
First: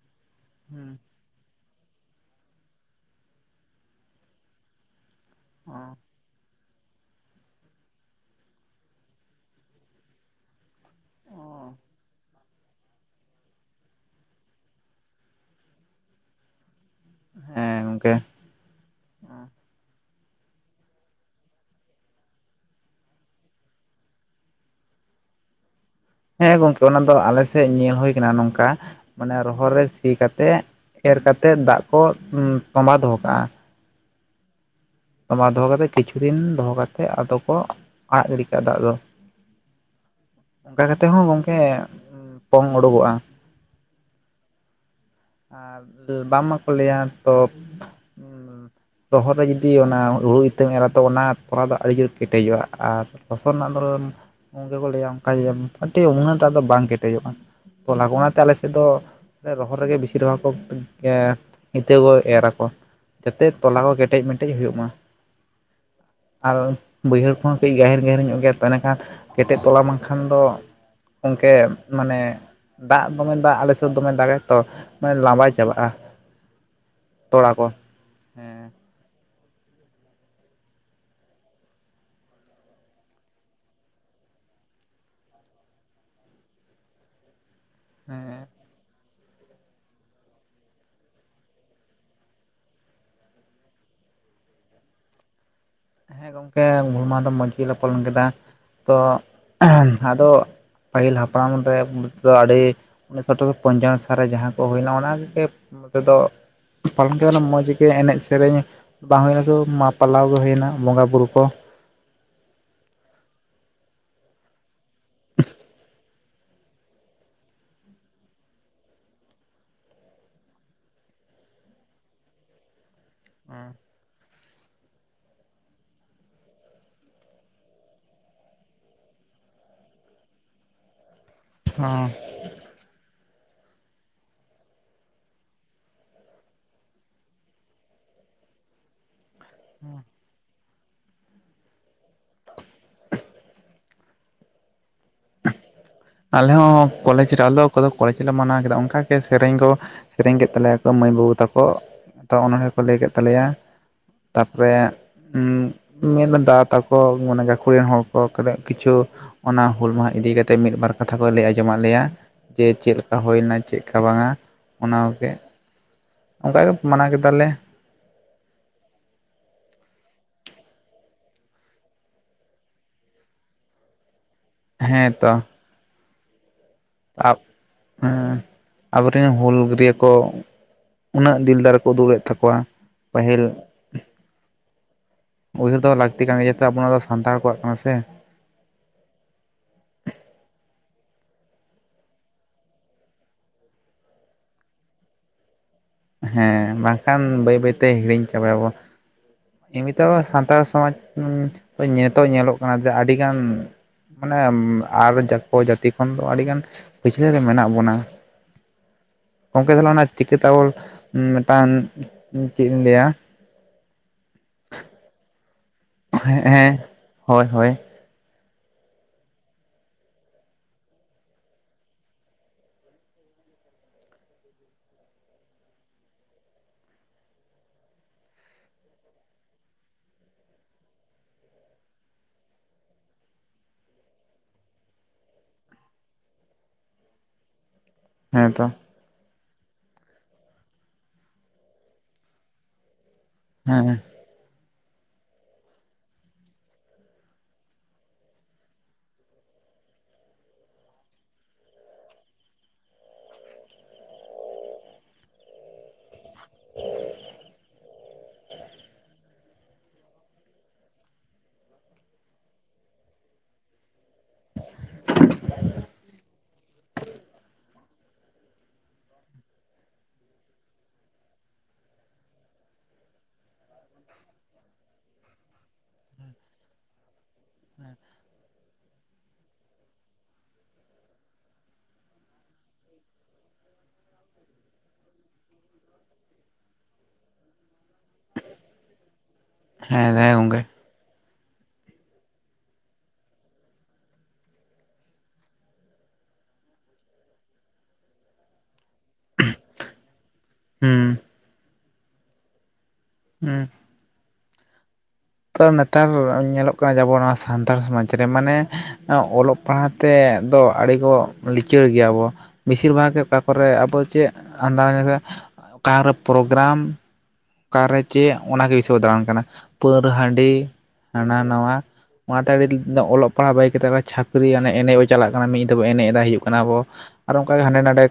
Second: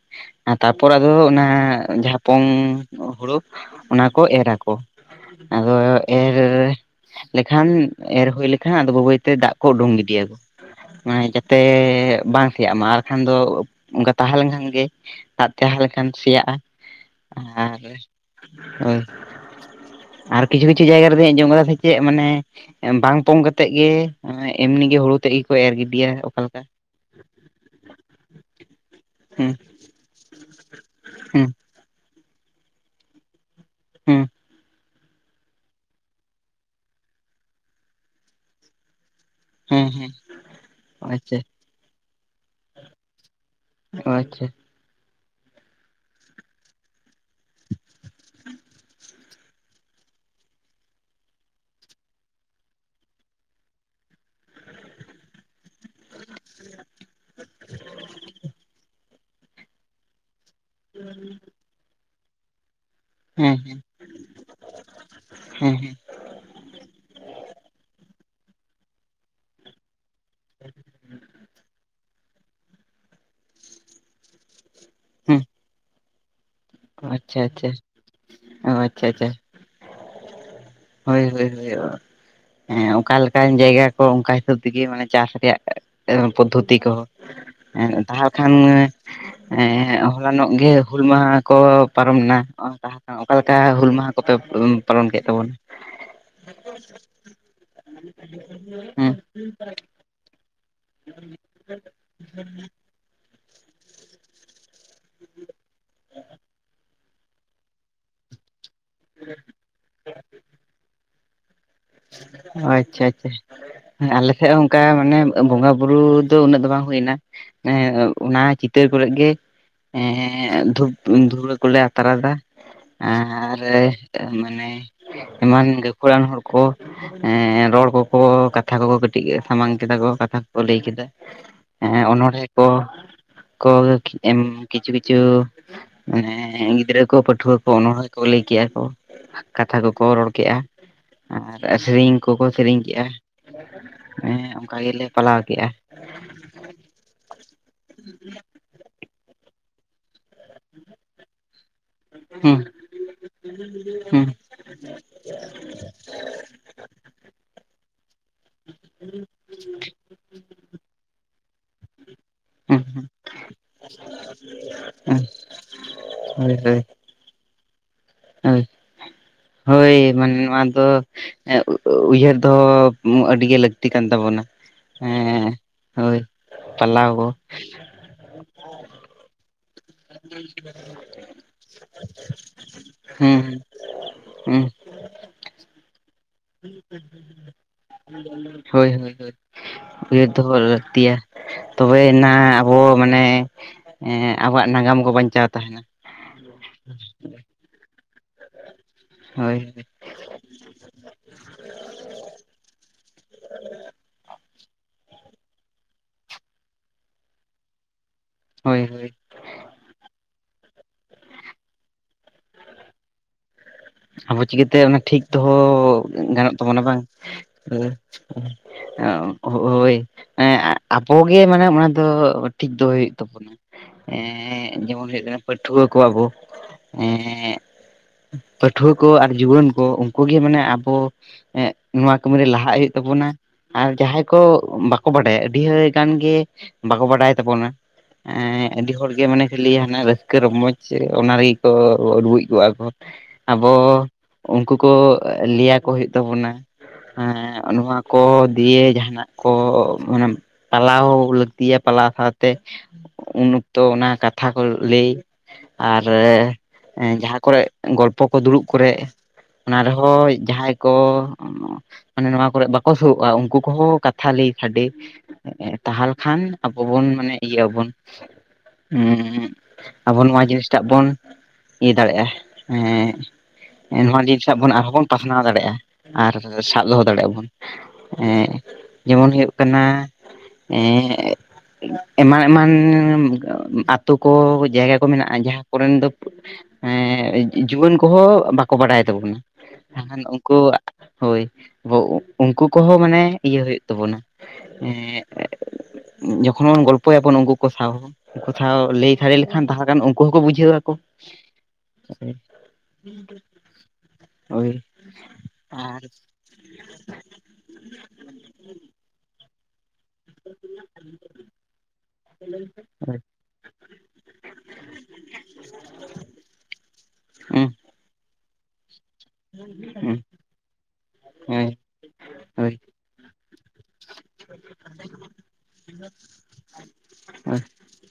[SPEAKER 2] ᱛᱟᱯᱚᱨ ᱟᱫᱚ ᱚᱱᱟ ᱡᱟᱦᱟᱸ ᱯᱚᱝ ᱦᱩᱲᱩ ᱚᱱᱟ ᱠᱚ ᱮᱨ ᱟᱠᱚ᱾ ᱟᱫᱚ [unintelligible] ᱞᱮᱠᱷᱟᱱ ᱮᱨ ᱦᱩᱭ ᱞᱮᱠᱷᱟᱱ ᱟᱫᱚ ᱵᱵᱟᱹᱭᱛᱮ ᱫᱟᱜ ᱠᱚ ᱩᱰᱩᱝ ᱜᱤᱰᱤᱭᱟ᱾ ᱢᱟᱱᱮ ᱡᱟᱛᱮ ᱵᱟᱝ ᱥᱮᱭᱟᱜ ᱢᱟ ᱟᱨᱠᱷᱟᱱ ᱫᱚ ᱚᱱᱠᱟ ᱛᱟᱦᱮᱸᱞᱮᱱᱠᱷᱟᱱ ᱜᱮ ᱫᱟᱜ ᱛᱮᱦᱮ ᱞᱮᱠᱷᱟᱱ ᱥᱮᱭᱟᱜᱼᱟ
[SPEAKER 1] ᱦᱮᱸ
[SPEAKER 2] ᱟᱨ
[SPEAKER 1] ᱜᱚᱝᱠᱮ
[SPEAKER 2] ᱟᱨ ᱠᱤᱪᱷᱩ ᱠᱤᱪᱷᱩ ᱡᱭᱜᱟ ᱨᱮᱫᱚᱧ ᱟᱡᱚᱢ ᱥᱮ ᱪᱮᱫ ᱢᱟᱱᱮ ᱵᱟᱝ ᱯᱚᱝ ᱠᱟᱛᱮᱜ ᱜᱮ ᱮᱢᱱᱤᱜ ᱦᱩᱲᱩ ᱛᱮᱜ ᱜᱮᱠᱚ ᱮᱨ ᱜᱤᱰᱤᱭᱟ᱾
[SPEAKER 1] ᱦᱮᱸ
[SPEAKER 2] ᱚᱠᱟᱞᱮᱠᱟ
[SPEAKER 1] ᱜᱚᱝᱠᱮ ᱚᱱᱟ ᱫᱚ ᱟᱞᱮᱥᱮᱫ ᱧᱮᱞ ᱦᱳ ᱟᱠᱟᱱᱟ ᱱᱚᱝᱠᱟ ᱢᱟᱱᱮ
[SPEAKER 2] ᱦᱩᱸ
[SPEAKER 1] ᱨᱚᱦᱚᱲ ᱨᱮ ᱛᱤ ᱠᱟᱛᱮ ᱮᱨ
[SPEAKER 2] ᱦᱩᱸ
[SPEAKER 1] ᱠᱟᱛᱮᱫ ᱫᱟᱜ ᱠᱚ ᱛᱚᱵᱟ ᱫᱚᱦᱚ ᱠᱟᱜᱼᱟ᱾
[SPEAKER 2] ᱦᱮᱸ
[SPEAKER 1] ᱛᱵᱢᱟ ᱫᱚᱦᱚ ᱠᱟᱛᱮ ᱠᱤᱪᱷᱩ ᱫᱤᱱ ᱫᱚᱦᱚ ᱠᱟᱛᱮᱫ ᱟᱫᱚ ᱠᱚ ᱟᱲᱟᱜ ᱜᱟᱲᱮ ᱠᱟᱜᱼᱟ ᱫᱟᱜ ᱫᱚ᱾
[SPEAKER 2] ᱦᱮᱸ ᱦᱮᱸ
[SPEAKER 1] ᱚᱱᱠᱟ ᱠᱟᱛᱮ ᱦᱚᱸ
[SPEAKER 2] ᱟᱪᱪᱷᱟ
[SPEAKER 1] ᱜᱚᱝᱠᱮ ᱯᱚᱝ ᱩᱰᱩᱠᱚᱜᱼᱟ᱾
[SPEAKER 2] ᱚ ᱟᱪᱪᱷᱟ
[SPEAKER 1] ᱟᱨ ᱵᱟᱝᱢᱟ ᱠᱚ ᱞᱟᱹᱭᱟ ᱛᱚ
[SPEAKER 2] [inaudible]
[SPEAKER 1] ᱨᱚᱦᱚᱨ ᱨᱮ ᱡᱩᱫᱤ ᱚᱱᱟ ᱦᱩᱲᱩ ᱤᱛᱟᱹᱢ ᱮᱨᱟ ᱛᱚ ᱚᱱᱟ ᱛᱚᱞᱟ ᱫᱚ ᱟᱹᱰᱤ ᱡᱳᱨ ᱠᱮᱴᱮᱡᱚᱜᱼᱟ ᱟᱨ ᱯᱷᱚᱥᱚᱞ ᱨᱮᱱᱟᱜ ᱫᱷᱚᱨᱚᱱ [unintelligible] ᱜᱮᱠᱚ ᱞᱟᱹᱭᱟ ᱚᱱᱠᱟ ᱡᱮᱴ ᱩᱱᱟᱹᱴᱟᱜ ᱫᱚ ᱵᱟᱝ ᱠᱮᱴᱮᱡᱚᱜᱼᱟ ᱛ ᱚᱱᱟᱛᱮ ᱟᱞᱮ ᱥᱮᱫ ᱫᱚ ᱨᱚᱦᱚᱲ ᱨᱮᱜᱮ ᱵᱮᱥᱤᱨ ᱵᱷᱟᱜᱽ ᱠᱚ ᱤᱛᱟᱹ ᱠᱚ ᱮᱨ ᱟᱠᱚ᱾ ᱡᱟᱛᱮ
[SPEAKER 2] ᱦᱮᱸ ᱦᱮᱸ
[SPEAKER 1] ᱛᱚᱞᱟ ᱠᱚ ᱠᱮᱴᱮᱡᱢᱮᱴᱮᱡ ᱦᱩᱭᱩᱜ ᱢᱟ᱾
[SPEAKER 2] ᱦᱮᱸ ᱦᱮᱸ
[SPEAKER 1] ᱟᱨ ᱵᱟᱹᱭᱦᱟᱹᱲ ᱠᱚᱦᱚᱸ ᱠᱟᱹᱡ ᱜᱟᱹᱦᱤᱨ ᱜᱟᱹᱦᱤᱨ ᱧᱚᱜ ᱜᱮᱭᱟ ᱛᱮ ᱮᱱᱟᱹᱠᱷᱟᱱ ᱠᱮᱴᱮᱡ ᱛᱚᱞᱟ ᱢᱟ ᱵᱟ ᱠᱷᱟᱱ ᱫᱚ ᱚᱱᱠᱮ ᱢᱟᱱᱮ ᱫᱟᱜ ᱫᱚᱢᱮ ᱫᱟᱜ ᱟᱞᱮ ᱥᱮᱫ ᱫᱚᱢᱮ ᱫᱟᱜᱟᱭ ᱛᱚ, ᱢᱟᱱ
[SPEAKER 2] ᱦᱮᱸ
[SPEAKER 1] ᱞᱟᱵᱟᱭ ᱪᱟᱵᱟᱜᱼᱟ᱾
[SPEAKER 2] ᱟᱪᱪᱷᱟ
[SPEAKER 1] ᱛᱚᱲᱟ ᱠᱚ
[SPEAKER 2] ᱟᱪᱪᱷᱟ
[SPEAKER 1] ᱦᱮᱸ
[SPEAKER 2] ᱚ ᱟᱪᱪᱷᱟ ᱟᱪᱪᱷᱟ᱾ ᱦᱳᱭ ᱦᱳᱭ ᱦᱳᱭ᱾ ᱦᱮᱸ ᱚᱠᱟ ᱞᱮᱠᱟᱱ ᱡᱟᱭᱜᱟ ᱠᱚ ᱚᱱᱠᱟ ᱦᱤᱥᱟᱹᱵ ᱛᱮᱜᱮ ᱢᱟᱱᱮ ᱪᱟᱥ ᱨᱮᱭᱟᱜ ᱯᱚᱫᱽᱫᱷᱚᱛᱤ ᱠᱚᱦᱚ ᱛᱟᱦᱮ
[SPEAKER 1] ᱦᱮᱸ
[SPEAKER 2] ᱠᱷᱟᱱ ᱦᱚᱞᱟᱱᱚᱜ ᱜᱮ ᱦᱩᱞ ᱢᱟᱦᱟ ᱠᱚ ᱯᱟᱨᱚᱢᱱᱟ ᱞᱟᱦ [unintelligible] ᱚᱠᱟᱞᱮᱠᱟ ᱦᱩᱞ ᱢᱟᱦᱟ ᱠᱚᱯᱮ ᱯᱟᱨᱚᱢ ᱠᱮᱫ ᱛᱟᱵᱚᱱᱟ?
[SPEAKER 1] ᱦᱮᱸ ᱜᱚᱢᱠᱮ ᱦᱩᱞ ᱢᱟᱦᱟ ᱫᱚ ᱢᱚᱸᱡᱽ ᱜᱮᱞᱮ ᱯᱚᱞᱚᱱ ᱠᱮᱫᱟ ᱛᱚ
[SPEAKER 2] ᱦᱮᱸ
[SPEAKER 1] ᱟᱫᱚ ᱯᱟᱹᱦᱤᱞ ᱦᱟᱯᱲᱟᱢ ᱨᱮ ᱟᱹᱰᱤ [unintelligible] ᱩᱱᱤᱥᱚᱴᱚ ᱯᱚᱧᱪᱟᱱᱚ ᱥᱟᱞᱨᱮ ᱡᱟᱦᱟᱸ ᱠᱚ ᱦᱩᱭᱱᱟ ᱚᱱᱟᱜᱮ ᱱᱚᱛᱮ ᱫᱚ ᱯᱟᱞᱚᱱ ᱠᱟᱛᱮ ᱢᱚᱡᱽ ᱜᱮ ᱮᱱᱮᱡ ᱥᱮᱨᱮᱧ ᱵᱟᱝ ᱦᱩᱭᱱᱟ ᱛᱚ ᱢᱟ ᱯᱟᱞᱟᱣ ᱜᱮ ᱦᱩᱭᱮᱱᱟ ᱵᱚᱸᱜᱟ ᱵᱩᱨᱩ ᱠᱚ,
[SPEAKER 2] ᱟᱪᱪᱷᱟ ᱟᱪᱪᱷᱟ ᱮᱸ ᱟᱞᱮ ᱴᱟᱱ ᱚᱱᱠᱟ ᱢᱟᱱᱮ ᱵᱚᱸᱜᱟ ᱵᱩᱨᱩ ᱫᱚ ᱩᱱᱟᱹᱜ ᱫᱚ ᱵᱟᱝ ᱦᱩᱭᱱᱟ᱾ ᱚᱱᱟ ᱪᱤᱛᱟᱹᱨ ᱠᱚᱨᱮ ᱜᱮ ᱮ ᱫᱷᱩᱯ ᱫᱷᱩᱲᱟᱹ ᱠᱚᱞᱮ ᱟᱛᱟᱨ ᱟᱫᱟ᱾ ᱟᱨ ᱢᱟᱱᱮ ᱮᱢᱟᱱ ᱜᱟᱹᱠᱷᱩᱲᱟᱱ ᱦᱚᱲ ᱠᱚ ᱨᱚᱲ ᱠᱚᱠᱚ ᱠᱟᱛᱷᱟ ᱠᱚ ᱠᱟᱹᱴᱤᱡ ᱥᱟᱢᱟᱝ ᱠᱮᱫᱟ ᱠᱚ ᱠᱟᱛᱷᱟ ᱠᱚ ᱞᱟᱹᱭ ᱠᱮᱫᱟ᱾
[SPEAKER 1] ᱦᱚᱸ
[SPEAKER 2] ᱚᱱᱚᱬᱦᱮᱸ ᱠᱚ ᱠᱚ ᱮᱢ ᱠᱤᱪᱷᱩ ᱠᱤᱪᱷᱩ ᱢᱟᱱᱮ ᱜᱤᱫᱽᱨᱟᱹ ᱠᱚ ᱯᱟᱹᱴᱷᱩᱣᱟᱹ ᱠᱚ ᱚᱱᱚᱬᱦᱮᱸ ᱠᱚ ᱞᱟᱹᱭ ᱠᱮᱜᱼᱟ ᱠᱚ ᱠᱟᱛᱷᱟ ᱠᱚᱠᱚ ᱨᱚᱲ ᱠᱮᱜᱼᱟ᱾ ᱟᱨ ᱥᱮᱨᱮᱧ ᱠᱚᱠᱚ ᱥᱮᱨᱮᱧ ᱠᱮᱫᱼᱟ ᱦᱮᱸ ᱚᱱᱠᱟ ᱜᱮᱞᱮ ᱯᱟᱞᱟᱣ ᱠᱮᱫᱮᱜᱼᱟ᱾
[SPEAKER 1] ᱟᱞᱮ ᱦᱚᱸ ᱠᱚᱞᱮᱡᱽ ᱨᱮ ᱟᱞᱫᱚ ᱚᱠᱚᱭ ᱫᱚ ᱠᱚᱞᱮᱡᱽ ᱞᱮ ᱢᱟᱱᱟᱣ ᱠᱮᱫᱟ ᱚᱱᱠᱟᱜᱮ ᱥᱮᱨᱮᱧ ᱠᱚ, ᱥᱮᱨᱮᱧ ᱠᱮᱫ ᱛᱟᱞᱮᱭᱟ ᱠᱚ ᱢᱟᱹᱭ ᱵᱟᱹᱵᱩ ᱛᱟᱠᱚ ᱛᱮ
[SPEAKER 2] ᱦᱩᱸ
[SPEAKER 1] ᱜᱮ ᱠᱚ ᱞᱟᱹᱭ ᱠᱮᱫ ᱛᱟᱞᱮᱭᱟ᱾
[SPEAKER 2] ᱦᱩᱸ
[SPEAKER 1] ᱛᱟ ᱯᱚᱨᱮ ᱢᱤᱫ ᱫᱟ ᱛᱟᱠᱚ ᱢᱟᱱᱮ ᱜᱟᱹᱠᱷᱩᱲ ᱨᱮᱱ ᱦᱚᱲ ᱠᱚ ᱠᱟᱹᱴᱤᱡ ᱠᱤᱪᱷᱩ ᱚᱱᱟ ᱦᱩᱞ ᱢᱟᱦᱟ ᱤᱫᱤᱠᱟ ᱠᱟᱛᱮᱫ ᱢᱤᱫᱵᱟᱨ ᱠᱟᱛᱷᱟ ᱠᱚ ᱞᱟᱹᱭ ᱟᱸᱡᱚᱢᱟᱫ ᱞᱮᱭᱟ ᱡᱮ
[SPEAKER 2] ᱦᱩᱸ
[SPEAKER 1] ᱪᱮᱫ ᱞᱮᱠᱟ ᱦᱩᱭᱱᱟ ᱪᱮᱫ ᱞᱮᱠᱟ ᱵᱟᱝᱟ ᱚᱱᱟ
[SPEAKER 2] ᱦᱩᱸ
[SPEAKER 1] ᱜᱮ᱾
[SPEAKER 2] ᱦᱳᱭ
[SPEAKER 1] ᱚᱱᱠᱟ ᱜᱮ
[SPEAKER 2] ᱦᱳᱭ
[SPEAKER 1] ᱢᱟᱱᱟᱣ ᱠᱮᱫᱟᱞᱮ᱾
[SPEAKER 2] ᱦᱳᱭ ᱦᱳᱭ ᱢᱟᱱᱮ ᱱᱚᱣᱟ ᱫᱚ ᱩᱭᱦᱟᱹᱨ ᱫᱚᱦᱚ ᱟᱹᱰᱤ ᱜᱮ ᱞᱟᱹᱠᱛᱤ ᱠᱟᱱ ᱛᱟᱵᱚᱱᱟ᱾ ᱦᱮᱸ ᱦᱳᱭ ᱯᱟᱞᱟᱣ ᱠᱚ᱾
[SPEAKER 1] ᱦᱮᱸ ᱟᱵᱚᱨᱮᱱ ᱦᱩᱞ ᱞᱟᱹᱭ ᱠᱚ ᱩᱱᱟᱹᱜ ᱫᱤᱞ ᱫᱟᱨᱮ ᱠᱚ ᱩᱫᱩᱞᱮᱫ ᱛᱟᱠᱚᱣᱟ ᱯᱟᱹᱦᱤᱞ
[SPEAKER 2] ᱦᱮᱸ
[SPEAKER 1] ᱩᱭᱦᱟᱹᱨ ᱫᱚᱦᱚ ᱞᱟᱹᱠᱛᱤ ᱠᱟᱱ ᱜᱮᱭᱟ ᱡᱟᱛᱮ ᱟᱵᱚ ᱱᱚᱣᱟ ᱫᱚ ᱥᱟᱱᱛᱟᱲ ᱠᱚᱣᱟᱜ ᱠᱟᱱᱟ ᱥᱮ
[SPEAKER 2] ᱦᱳᱭ ᱦᱳᱭ ᱦᱳᱭ ᱩᱭᱦᱟᱹᱨ ᱫᱚᱦᱚ ᱞᱟᱹᱠᱛᱤᱭᱟ ᱛᱚᱵᱮᱭᱱᱟ ᱟᱵᱚ ᱢᱟᱱᱮ ᱦᱮᱸ ᱟᱵᱚᱣᱟᱜ ᱱᱟᱜᱟᱢ ᱠᱚ ᱵᱟᱧᱪᱟᱣ ᱛᱟᱦᱮᱱᱟ᱾
[SPEAKER 1] ᱦᱮᱸ ᱵᱟᱝᱠᱷᱟᱱ ᱵᱟᱹᱭ ᱵᱟᱹᱭᱛᱮ ᱦᱤᱲᱤᱧ ᱪᱟᱵᱟᱭ ᱟᱵᱚ
[SPEAKER 2] ᱦᱳᱭ
[SPEAKER 1] ᱱᱤᱛᱚᱜ ᱦᱚᱸ ᱥᱟᱱᱛᱟᱲ ᱥᱚᱢᱟᱡᱽ ᱱᱤᱛᱚᱜ ᱧᱮᱞᱚᱜ ᱠᱟᱱᱟ ᱡᱮ ᱟᱹᱰᱤᱜᱟᱱ ᱢᱟᱱᱮ ᱟᱨ ᱡᱚᱛᱚ ᱡᱟᱹᱛᱤ ᱠᱷᱚᱱ ᱫᱚ ᱟᱹᱰᱤᱜᱟᱱ ᱯᱟᱹᱪᱞᱟᱹ ᱨᱮ ᱢᱮᱱᱟᱜ ᱵᱚᱱᱟ
[SPEAKER 2] ᱦᱳᱭ ᱦᱳᱭ
[SPEAKER 1] ᱜᱚᱢᱠᱮ ᱛᱟᱦᱚᱞᱮ ᱚᱱᱟ ᱪᱤᱠᱤ ᱛᱮ ᱚᱞ ᱢᱤᱫᱴᱟᱝ ᱪᱮᱫ ᱤᱧ ᱞᱟᱹᱭᱟ
[SPEAKER 2] ᱟᱵᱚ ᱪᱤᱠᱟᱹᱛᱮ ᱚᱱᱟ ᱴᱷᱤᱠ ᱫᱚᱦᱚ ᱜᱟᱱᱚᱜ
[SPEAKER 1] ᱦᱮᱸ
[SPEAKER 2] ᱛᱟᱵᱚᱱᱟ ᱵᱟᱝ
[SPEAKER 1] ᱦᱳᱭ ᱦᱳᱭ
[SPEAKER 2] ᱦᱳᱭ ᱟᱵᱚᱜᱮ ᱢᱟᱱᱮ ᱚᱱᱟ ᱫᱚ ᱴᱷᱤᱠ ᱫᱚᱦᱚᱭ ᱦᱩᱭᱩᱜ ᱛᱟᱵᱚᱱᱟ ᱮᱸᱻ ᱡᱮᱢᱚᱱ ᱦᱩᱭᱩᱜ ᱠᱟᱱᱟ ᱯᱟᱹᱴᱷᱩᱣᱟᱹ ᱠᱚ ᱟᱵᱚ ᱮᱸᱻ ᱯᱟᱹᱴᱷᱩᱣᱟᱹ ᱠᱚ ᱟᱨ ᱡᱩᱣᱟᱹᱱ ᱠᱚ ᱩᱱᱠᱩ ᱜᱮ ᱢᱟᱱᱮ ᱟᱵᱚ ᱱᱚᱣᱟ ᱠᱟᱹᱢᱤᱨᱮ ᱞᱟᱦᱟᱜ ᱦᱩᱭᱩᱜ ᱛᱟᱵᱚᱱᱟ ᱟᱨ ᱡᱟᱦᱟᱸᱭ ᱠᱚ ᱵᱟᱠᱚ ᱵᱟᱰᱟᱭᱟ ᱟᱹᱰᱤ ᱜᱟᱱ ᱜᱮ ᱵᱟᱠᱚ ᱵᱟᱰᱟᱭ ᱛᱟᱵᱚᱱᱟ ᱦᱮᱸ ᱟᱹᱰᱤ ᱦᱚᱲᱜᱮ ᱢᱟᱱᱮ ᱞᱟᱹᱭᱟ ᱦᱟᱱᱮ ᱨᱟᱹᱥᱠᱟᱹ ᱨᱚᱢᱚᱡᱽ ᱚᱱᱟ ᱨᱮᱜᱮ ᱠᱚ ᱰᱩᱰᱩᱡ ᱠᱚᱜᱼᱟ ᱠᱚ ᱟᱵᱚ
[SPEAKER 1] ᱦᱮᱸ
[SPEAKER 2] ᱩᱱᱠᱩ ᱠᱚ ᱞᱟᱹᱭᱟᱠᱚ ᱦᱩᱭᱩᱜ ᱛᱟᱵᱚᱱᱟ ᱦᱮᱸ ᱱᱚᱣᱟ ᱠᱚ ᱫᱤᱭᱮ ᱡᱟᱦᱟᱱᱟᱜ ᱠᱚ ᱢᱟᱱᱮ ᱯᱟᱞᱟᱣ ᱞᱟᱹᱠᱛᱤᱭᱟ ᱯᱟᱞᱟᱣ ᱥᱟᱶᱛᱮ ᱩᱱ ᱚᱠᱛᱚ ᱚᱱᱟ ᱠᱟᱛᱷᱟ ᱠᱚ ᱞᱟᱹᱭ ᱟᱨ ᱡᱟᱦᱟᱸ ᱠᱚᱨᱮ ᱜᱚᱞᱯᱚ ᱠᱚ ᱫᱩᱲᱩᱵ ᱠᱚᱨᱮᱜ ᱚᱱᱟ ᱨᱮᱦᱚᱸ ᱡᱟᱦᱟᱸᱭ ᱠᱚ ᱢᱟᱱᱮ ᱱᱚᱣᱟ ᱠᱚᱨᱮᱜ ᱵᱟᱠᱚ ᱥᱩᱨᱩᱜᱼᱟ ᱩᱱᱠᱩ ᱠᱚᱦᱚᱸ ᱛᱷᱟᱞᱤ ᱠᱷᱰᱮ ᱛᱟᱦᱚᱞᱮᱱ ᱠᱷᱟᱱ ᱟᱵᱚ ᱵᱚᱱ ᱢᱟᱱᱮ ᱤᱭᱟᱹ ᱟᱵᱚᱱ ᱦᱩᱸ ᱟᱵᱚ ᱱᱚᱣᱟ ᱡᱤᱱᱤᱥᱴᱟᱜ ᱵᱚᱱ ᱤᱭᱟᱹ ᱫᱟᱲᱮᱭᱟᱜᱼᱟ ᱱᱚᱣᱟ ᱡᱤᱱᱤᱥᱴᱟᱜ ᱵᱚᱱ ᱟᱨᱦᱚᱸ ᱵᱚᱱ ᱯᱟᱥᱱᱟᱣ ᱫᱟᱲᱮᱭᱟᱜᱼᱟ ᱟᱨ ᱥᱟᱵ ᱫᱚᱦᱚ ᱫᱟᱲᱮᱭᱟᱜᱼᱟ ᱵᱚᱱ ᱡᱮᱢᱚᱱ ᱦᱩᱭᱩᱜ ᱠᱟᱱᱟ ᱮᱸᱻ ᱮᱢᱟᱱ ᱮᱢᱟᱱ ᱟ ᱟᱹᱛᱩ ᱠᱚ ᱡᱟᱭᱜᱟ ᱠᱚ ᱢᱮᱱᱟᱜᱼᱟ ᱡᱟᱦᱟᱸ ᱠᱚᱨᱮᱱ ᱫᱚ ᱮᱸᱻ ᱡᱩᱣᱟᱹᱱ ᱠᱚᱦᱚᱸ ᱵᱟᱠᱚ ᱵᱟᱲᱟᱭ ᱛᱟᱵᱚᱱᱟ
[SPEAKER 1] ᱦᱮᱸ
[SPEAKER 2] ᱵᱟᱝᱠᱷᱟᱱ
[SPEAKER 1] ᱦᱮᱸ
[SPEAKER 2] ᱩᱱᱠᱩ
[SPEAKER 1] ᱜᱚᱝᱠᱮ
[SPEAKER 2] ᱦᱳᱭ ᱩᱱᱠᱩ ᱠᱚᱦᱚᱸ ᱢᱟᱱᱮ ᱤᱭᱟᱹ ᱦᱩᱭᱩᱜ ᱛᱟᱵᱚᱱᱟ ᱡᱚᱠᱷᱚᱱ ᱵᱚᱱ ᱜᱚᱞᱯᱚᱭᱟᱵᱚᱱ ᱩᱱᱠᱩ ᱠᱚ ᱥᱟᱶ ᱠᱟᱛᱷᱟ ᱞᱟᱹᱭ ᱥᱟᱰᱮ ᱞᱮᱠᱷᱟᱱ ᱛᱟᱦᱚᱞᱮ ᱠᱷᱟᱱ ᱩᱱᱠᱩ ᱦᱚᱸᱠᱚ ᱵᱩᱡᱷᱟᱹᱣᱟᱠᱚ
[SPEAKER 1] ᱦᱩᱸ ᱦᱩᱸ
[SPEAKER 2] ᱦᱳᱭ
[SPEAKER 1] ᱛᱚ
[SPEAKER 2] ᱟᱨ
[SPEAKER 1] ᱱᱮᱛᱟᱨ ᱧᱮᱞᱚᱜ ᱠᱟᱱᱟ ᱡᱮ ᱟᱵᱚ ᱱᱚᱣᱟ ᱥᱟᱱᱛᱟᱲ ᱥᱚᱢᱟᱡᱽ ᱨᱮ ᱢᱟᱱᱮ ᱚᱞᱚᱜ ᱚᱞ ᱯᱟᱲᱦᱟᱣ ᱛᱮ ᱫᱚ ᱟᱹᱰᱤ ᱠᱚ ᱞᱤᱪᱟᱹᱲ ᱜᱮᱭᱟᱵᱚ ᱵᱮᱥᱤᱨ ᱵᱷᱟᱜᱽ
[SPEAKER 2] ᱦᱳᱭ
[SPEAKER 1] ᱜᱮ ᱚᱠᱟ ᱚᱠᱟᱠᱚᱨᱮ ᱟᱵᱚ ᱪᱮᱫ ᱟᱱᱫᱷᱟ ᱧᱤᱱᱫᱟᱹ ᱚᱠᱟᱨᱮ ᱯᱨᱳᱜᱨᱟᱢ
[SPEAKER 2] ᱦᱳᱭ
[SPEAKER 1] ᱚᱠᱟ ᱨᱮ ᱪᱮᱫ ᱚᱱᱟᱜᱮ ᱵᱮᱥᱤᱠᱚ ᱫᱟᱬᱟᱱ ᱠᱟᱱᱟ
[SPEAKER 2] [unintelligible]
[SPEAKER 1] ᱯᱟᱹᱣᱨᱟᱹ ᱦᱟᱺᱰᱤ ᱦᱟᱱᱟ
[SPEAKER 2] ᱦᱳᱭ
[SPEAKER 1] ᱱᱟᱣᱟ ᱚᱱᱟᱛᱮ
[SPEAKER 2] ᱦᱳᱭ
[SPEAKER 1] ᱟᱹᱰᱤ ᱜᱤᱫᱽᱨᱟᱹ ᱚᱞᱚᱜ ᱯᱟᱲᱦᱟᱜ ᱵᱟᱜᱤ ᱠᱮᱫᱟ ᱠᱚ ᱪᱷᱟᱯᱹᱨᱤ ᱮᱱᱮᱡ ᱵᱚ ᱪᱟᱞᱟᱜ ᱠᱟᱱᱟ ᱢᱤᱫ ᱧᱤᱱᱫᱟᱹ ᱵᱚ ᱮᱱᱮᱡ ᱮᱫᱟ ᱦᱤᱡᱩᱜ ᱠᱟᱱᱟ ᱵᱚ ᱟᱨ ᱚᱱᱠᱟᱟᱜᱮ ᱦᱟᱸᱰᱮ ᱱᱟᱰᱮ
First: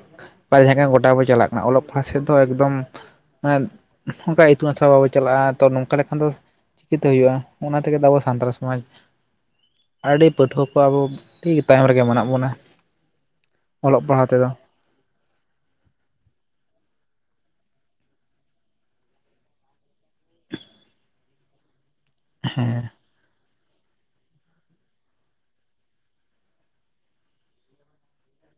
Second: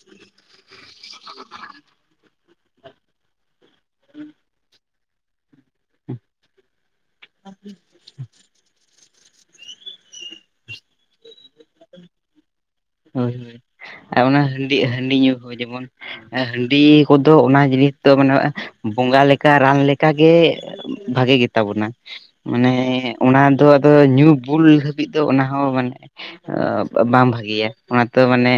[SPEAKER 1] ᱵᱟᱦᱨᱮ ᱠᱚ ᱜᱚᱴᱟ ᱵᱚᱱ ᱪᱟᱞᱟᱜ ᱠᱟᱱᱟ ᱚᱞᱚᱜ ᱯᱟᱲᱦᱟᱜ ᱥᱮᱫ ᱫᱚ ᱮᱠᱫᱚᱢ ᱚᱱᱠᱟ ᱤᱛᱩᱱ ᱟᱥᱲᱟ ᱵᱟᱵᱚ ᱪᱟᱞᱟᱜᱼᱟ ᱛᱚ ᱱᱚᱝᱠᱟ ᱞᱮᱠᱷᱟᱱ ᱫᱚ ᱪᱤᱠᱟᱹᱛᱮ ᱦᱩᱭᱩᱜᱼᱟ ᱚᱱᱟ ᱛᱮᱜᱮ ᱛᱚ ᱟᱵᱚ ᱥᱟᱱᱛᱟᱲ ᱥᱚᱢᱟᱡᱽ ᱟᱹᱰᱤ ᱯᱟᱹᱴᱷᱩᱣᱟᱹ ᱠᱚ ᱟᱵᱚ ᱴᱷᱤᱠ ᱛᱟᱭᱚᱢ ᱨᱮᱜᱮ ᱢᱮᱱᱟᱜ ᱵᱚᱱᱟ᱾
[SPEAKER 2] ᱦᱳᱭ ᱦᱳᱭ
[SPEAKER 1] ᱚᱞᱚᱜ
[SPEAKER 2] ᱟᱨ
[SPEAKER 1] ᱯᱟᱲᱦᱟᱣ
[SPEAKER 2] ᱚᱱᱟ
[SPEAKER 1] ᱛᱮᱫᱚ
[SPEAKER 2] ᱦᱟᱺᱰᱤ ᱦᱟᱺᱰᱤ ᱧᱩ ᱠᱚ ᱦᱚᱸ ᱡᱮᱢᱚᱱ ᱦᱟᱺᱰᱤ ᱠᱚᱫᱚ ᱚᱱᱟ ᱡᱤᱱᱤᱥ ᱫᱚ ᱢᱟᱱᱮ ᱵᱚᱸᱜᱟ ᱞᱮᱠᱟ ᱨᱟᱱ ᱞᱮᱠᱟᱜᱮ ᱵᱷᱟᱜᱮ ᱜᱮᱛᱟ ᱵᱚᱱᱟ ᱢᱟᱱᱮ ᱚᱱᱟ ᱫᱚ ᱟᱫᱚ ᱧᱩ ᱵᱩᱞ ᱦᱟᱹᱵᱤᱡ ᱫᱚ ᱚᱱᱟ ᱦᱚᱸ ᱢᱟᱱᱮ ᱵᱟᱝ ᱵᱷᱟᱜᱮᱭᱟ᱾ ᱚᱱᱟ ᱛᱚ ᱢᱟᱱᱮ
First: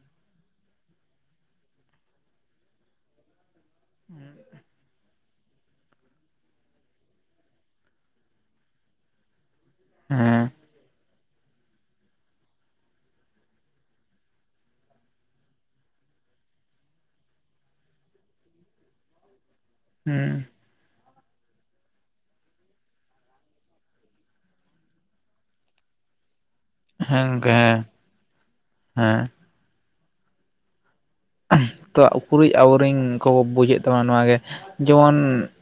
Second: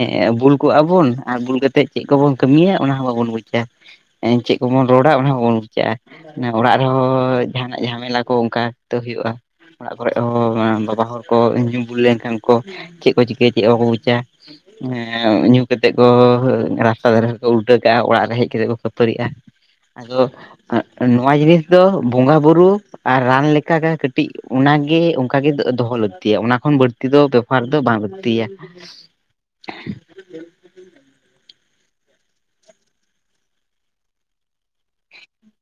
[SPEAKER 2] ᱮ ᱵᱩᱞ ᱠᱚᱜ ᱟ ᱵᱚᱱ ᱟᱨ ᱵᱩᱞ ᱠᱟᱛᱮᱜ ᱪᱮᱫ ᱠᱚᱵᱚᱱ ᱠᱟᱹᱢᱤᱭᱟ ᱚᱱᱟ ᱦᱚᱸ ᱵᱟᱵᱚᱱ ᱵᱩᱡᱟ᱾ ᱪᱮᱫ ᱠᱚᱵᱚᱱ ᱨᱚᱲᱟ ᱚᱱᱟ ᱦᱚᱸᱵᱚᱱ ᱵᱩᱪ ᱟ ᱢᱮ ᱚᱲᱟᱜ ᱨᱮᱦᱚᱸ ᱡᱟᱦᱟᱱᱟᱜ ᱡᱷᱟᱢᱮᱞᱟ ᱠᱚ ᱚᱱᱠᱟ ᱛᱚ ᱦᱩᱭᱩᱜᱼᱟ᱾ ᱚᱲᱟᱜ ᱠᱚᱨᱮᱜ
[SPEAKER 1] ᱦᱮᱸ
[SPEAKER 2] ᱦᱚᱸ ᱵᱟᱵᱟ ᱦᱚᱲ ᱠᱚ ᱧᱩᱢ ᱵᱩᱞ ᱞᱮᱱᱠᱷᱟᱱ ᱠᱚ ᱪᱮᱫ ᱠᱚ ᱪᱤᱠᱟᱹᱭ ᱪᱮᱫ ᱠᱚ ᱵᱩᱡᱟ᱾ ᱧᱩ ᱠᱟᱛᱮᱜ ᱠᱚ ᱨᱟᱥᱛᱟ ᱫᱷᱟᱨᱮ ᱨᱮᱠᱚ ᱩᱞᱴᱟᱹ ᱠᱟᱜᱼᱟ ᱚᱲᱟᱜ ᱨᱮ ᱦᱮᱡ ᱠᱟᱛᱮᱜ ᱠᱚ ᱠᱷᱟᱹᱯᱟᱹᱨᱤᱜᱼᱟ᱾ ᱟᱫᱚ
[SPEAKER 1] ᱦᱮᱸ
[SPEAKER 2] ᱱᱚᱣᱟ ᱡᱤᱱᱤᱥ ᱫᱚ ᱵᱚᱸᱜᱟ ᱵᱩᱨᱩ ᱟᱨ ᱨᱟᱱᱠᱟᱜ ᱞᱮᱠᱟᱹᱴᱤᱡ ᱚᱱᱟᱜᱮ ᱚᱱᱠᱟᱜᱮ ᱫᱚᱦᱚ ᱞᱟ ᱛᱤᱟᱹ ᱚᱱᱟ ᱠᱷᱚᱱ ᱵᱟᱹᱲᱛᱤ ᱫᱚ
[SPEAKER 1] ᱜᱚᱝᱠᱮ
[SPEAKER 2] ᱵᱮᱯᱟᱨ
[SPEAKER 1] ᱦᱮᱸ
[SPEAKER 2] ᱫᱚ ᱵᱟᱝ ᱞᱟᱠᱛᱤᱭᱟ᱾
[SPEAKER 1] ᱦᱮᱸ ᱛᱚ ᱩᱠᱩᱨᱤᱡ ᱟᱵᱚᱨᱮᱱ ᱠᱚ ᱵᱩᱡᱮᱫ ᱛᱟᱵᱚᱱᱟ ᱱᱚᱣᱟᱜᱮ ᱡᱮᱢᱚᱱ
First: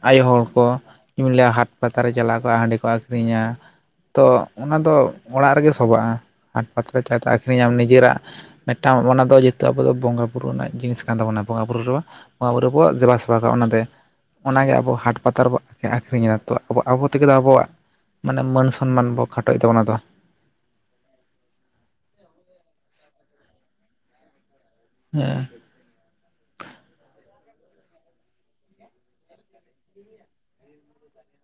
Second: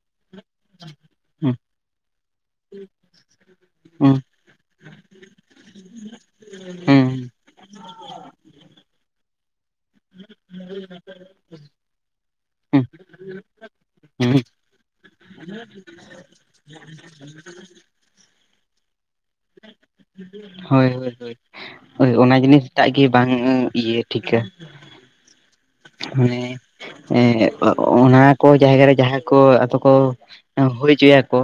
[SPEAKER 1] ᱟᱭᱳ ᱦᱚᱲ ᱠᱚ ᱧᱩᱟᱹ
[SPEAKER 2] ᱦᱩᱸ
[SPEAKER 1] ᱦᱟᱴ ᱯᱟᱛᱟᱨᱮ ᱪᱟᱞᱟᱜᱣ ᱠᱚᱜᱼᱟ ᱦᱟᱺᱰᱤ ᱠᱚ ᱟᱠᱷᱨᱤᱧᱟ
[SPEAKER 2] ᱦᱩᱸ
[SPEAKER 1] ᱛᱚ ᱚᱱᱟ ᱫᱚ ᱚᱲᱟᱜ ᱨᱮᱜᱮ ᱥᱚᱵᱟᱜᱼᱟ ᱦᱟᱴ ᱯᱟᱛᱨᱮ
[SPEAKER 2] ᱦᱩᱸ
[SPEAKER 1] ᱪᱟᱭᱛᱮ ᱟᱠᱷᱨᱤᱧᱟᱢ ᱱᱤᱡᱮᱨᱟᱜ ᱢᱤᱫᱴᱟᱝ ᱚᱱᱟ ᱫᱚ ᱡᱮᱛᱩ ᱟᱵᱚ ᱫᱚ ᱵᱚᱸᱜᱟ ᱵᱩᱨᱩ ᱨᱮᱱᱟᱜ ᱡᱤᱱᱤᱥ ᱠᱟᱱ ᱛᱟᱵᱚᱱᱟ ᱵᱚᱸᱜᱟ ᱵᱩᱨᱩ ᱨᱮ ᱵᱚᱸᱜᱟ ᱵᱩᱨᱩ
[SPEAKER 2] ᱦᱩᱸ
[SPEAKER 1] ᱵᱚ ᱵᱮᱵᱟ ᱥᱮᱵᱟ ᱠᱚᱟᱜᱼᱟ ᱚᱱᱟᱛᱮ,
[SPEAKER 2] ᱦᱩᱸ
[SPEAKER 1] ᱚᱱᱟᱜᱮ ᱟᱵᱚ ᱦᱟᱴ ᱦᱟᱴ ᱯᱟᱛᱟᱨᱮ ᱵᱚ ᱟᱹᱷᱨᱤᱧᱟ ᱛᱚ ᱟᱵᱚ ᱟᱵᱚ ᱛᱮᱜᱮ ᱟᱵᱚᱣᱟᱜ ᱢᱟᱱᱮ ᱢᱟᱹᱱ ᱥᱚᱱᱢᱟᱱ ᱵᱚ ᱠᱷᱟᱴᱚᱭᱮᱫᱟ ᱚᱱᱟᱫᱚ᱾
[SPEAKER 2] ᱦᱳᱭ ᱦᱳᱭ ᱦᱳᱭ ᱚᱱᱟ ᱡᱤᱱᱤᱥᱴᱟᱜ ᱜᱮ ᱵᱟᱝ ᱤᱭᱟᱹ ᱴᱷᱤᱠᱟ᱾
[SPEAKER 1] ᱦᱮᱸ
[SPEAKER 2] ᱢᱟᱱᱮ ᱮ ᱚᱱᱟ ᱠᱚ ᱡᱟᱭᱜᱟ ᱨᱮ ᱡᱟᱦᱟᱸ ᱠᱚ ᱟᱫᱚ ᱠᱚ ᱦᱩᱭ ᱦᱚᱪᱚᱭᱟᱠᱚ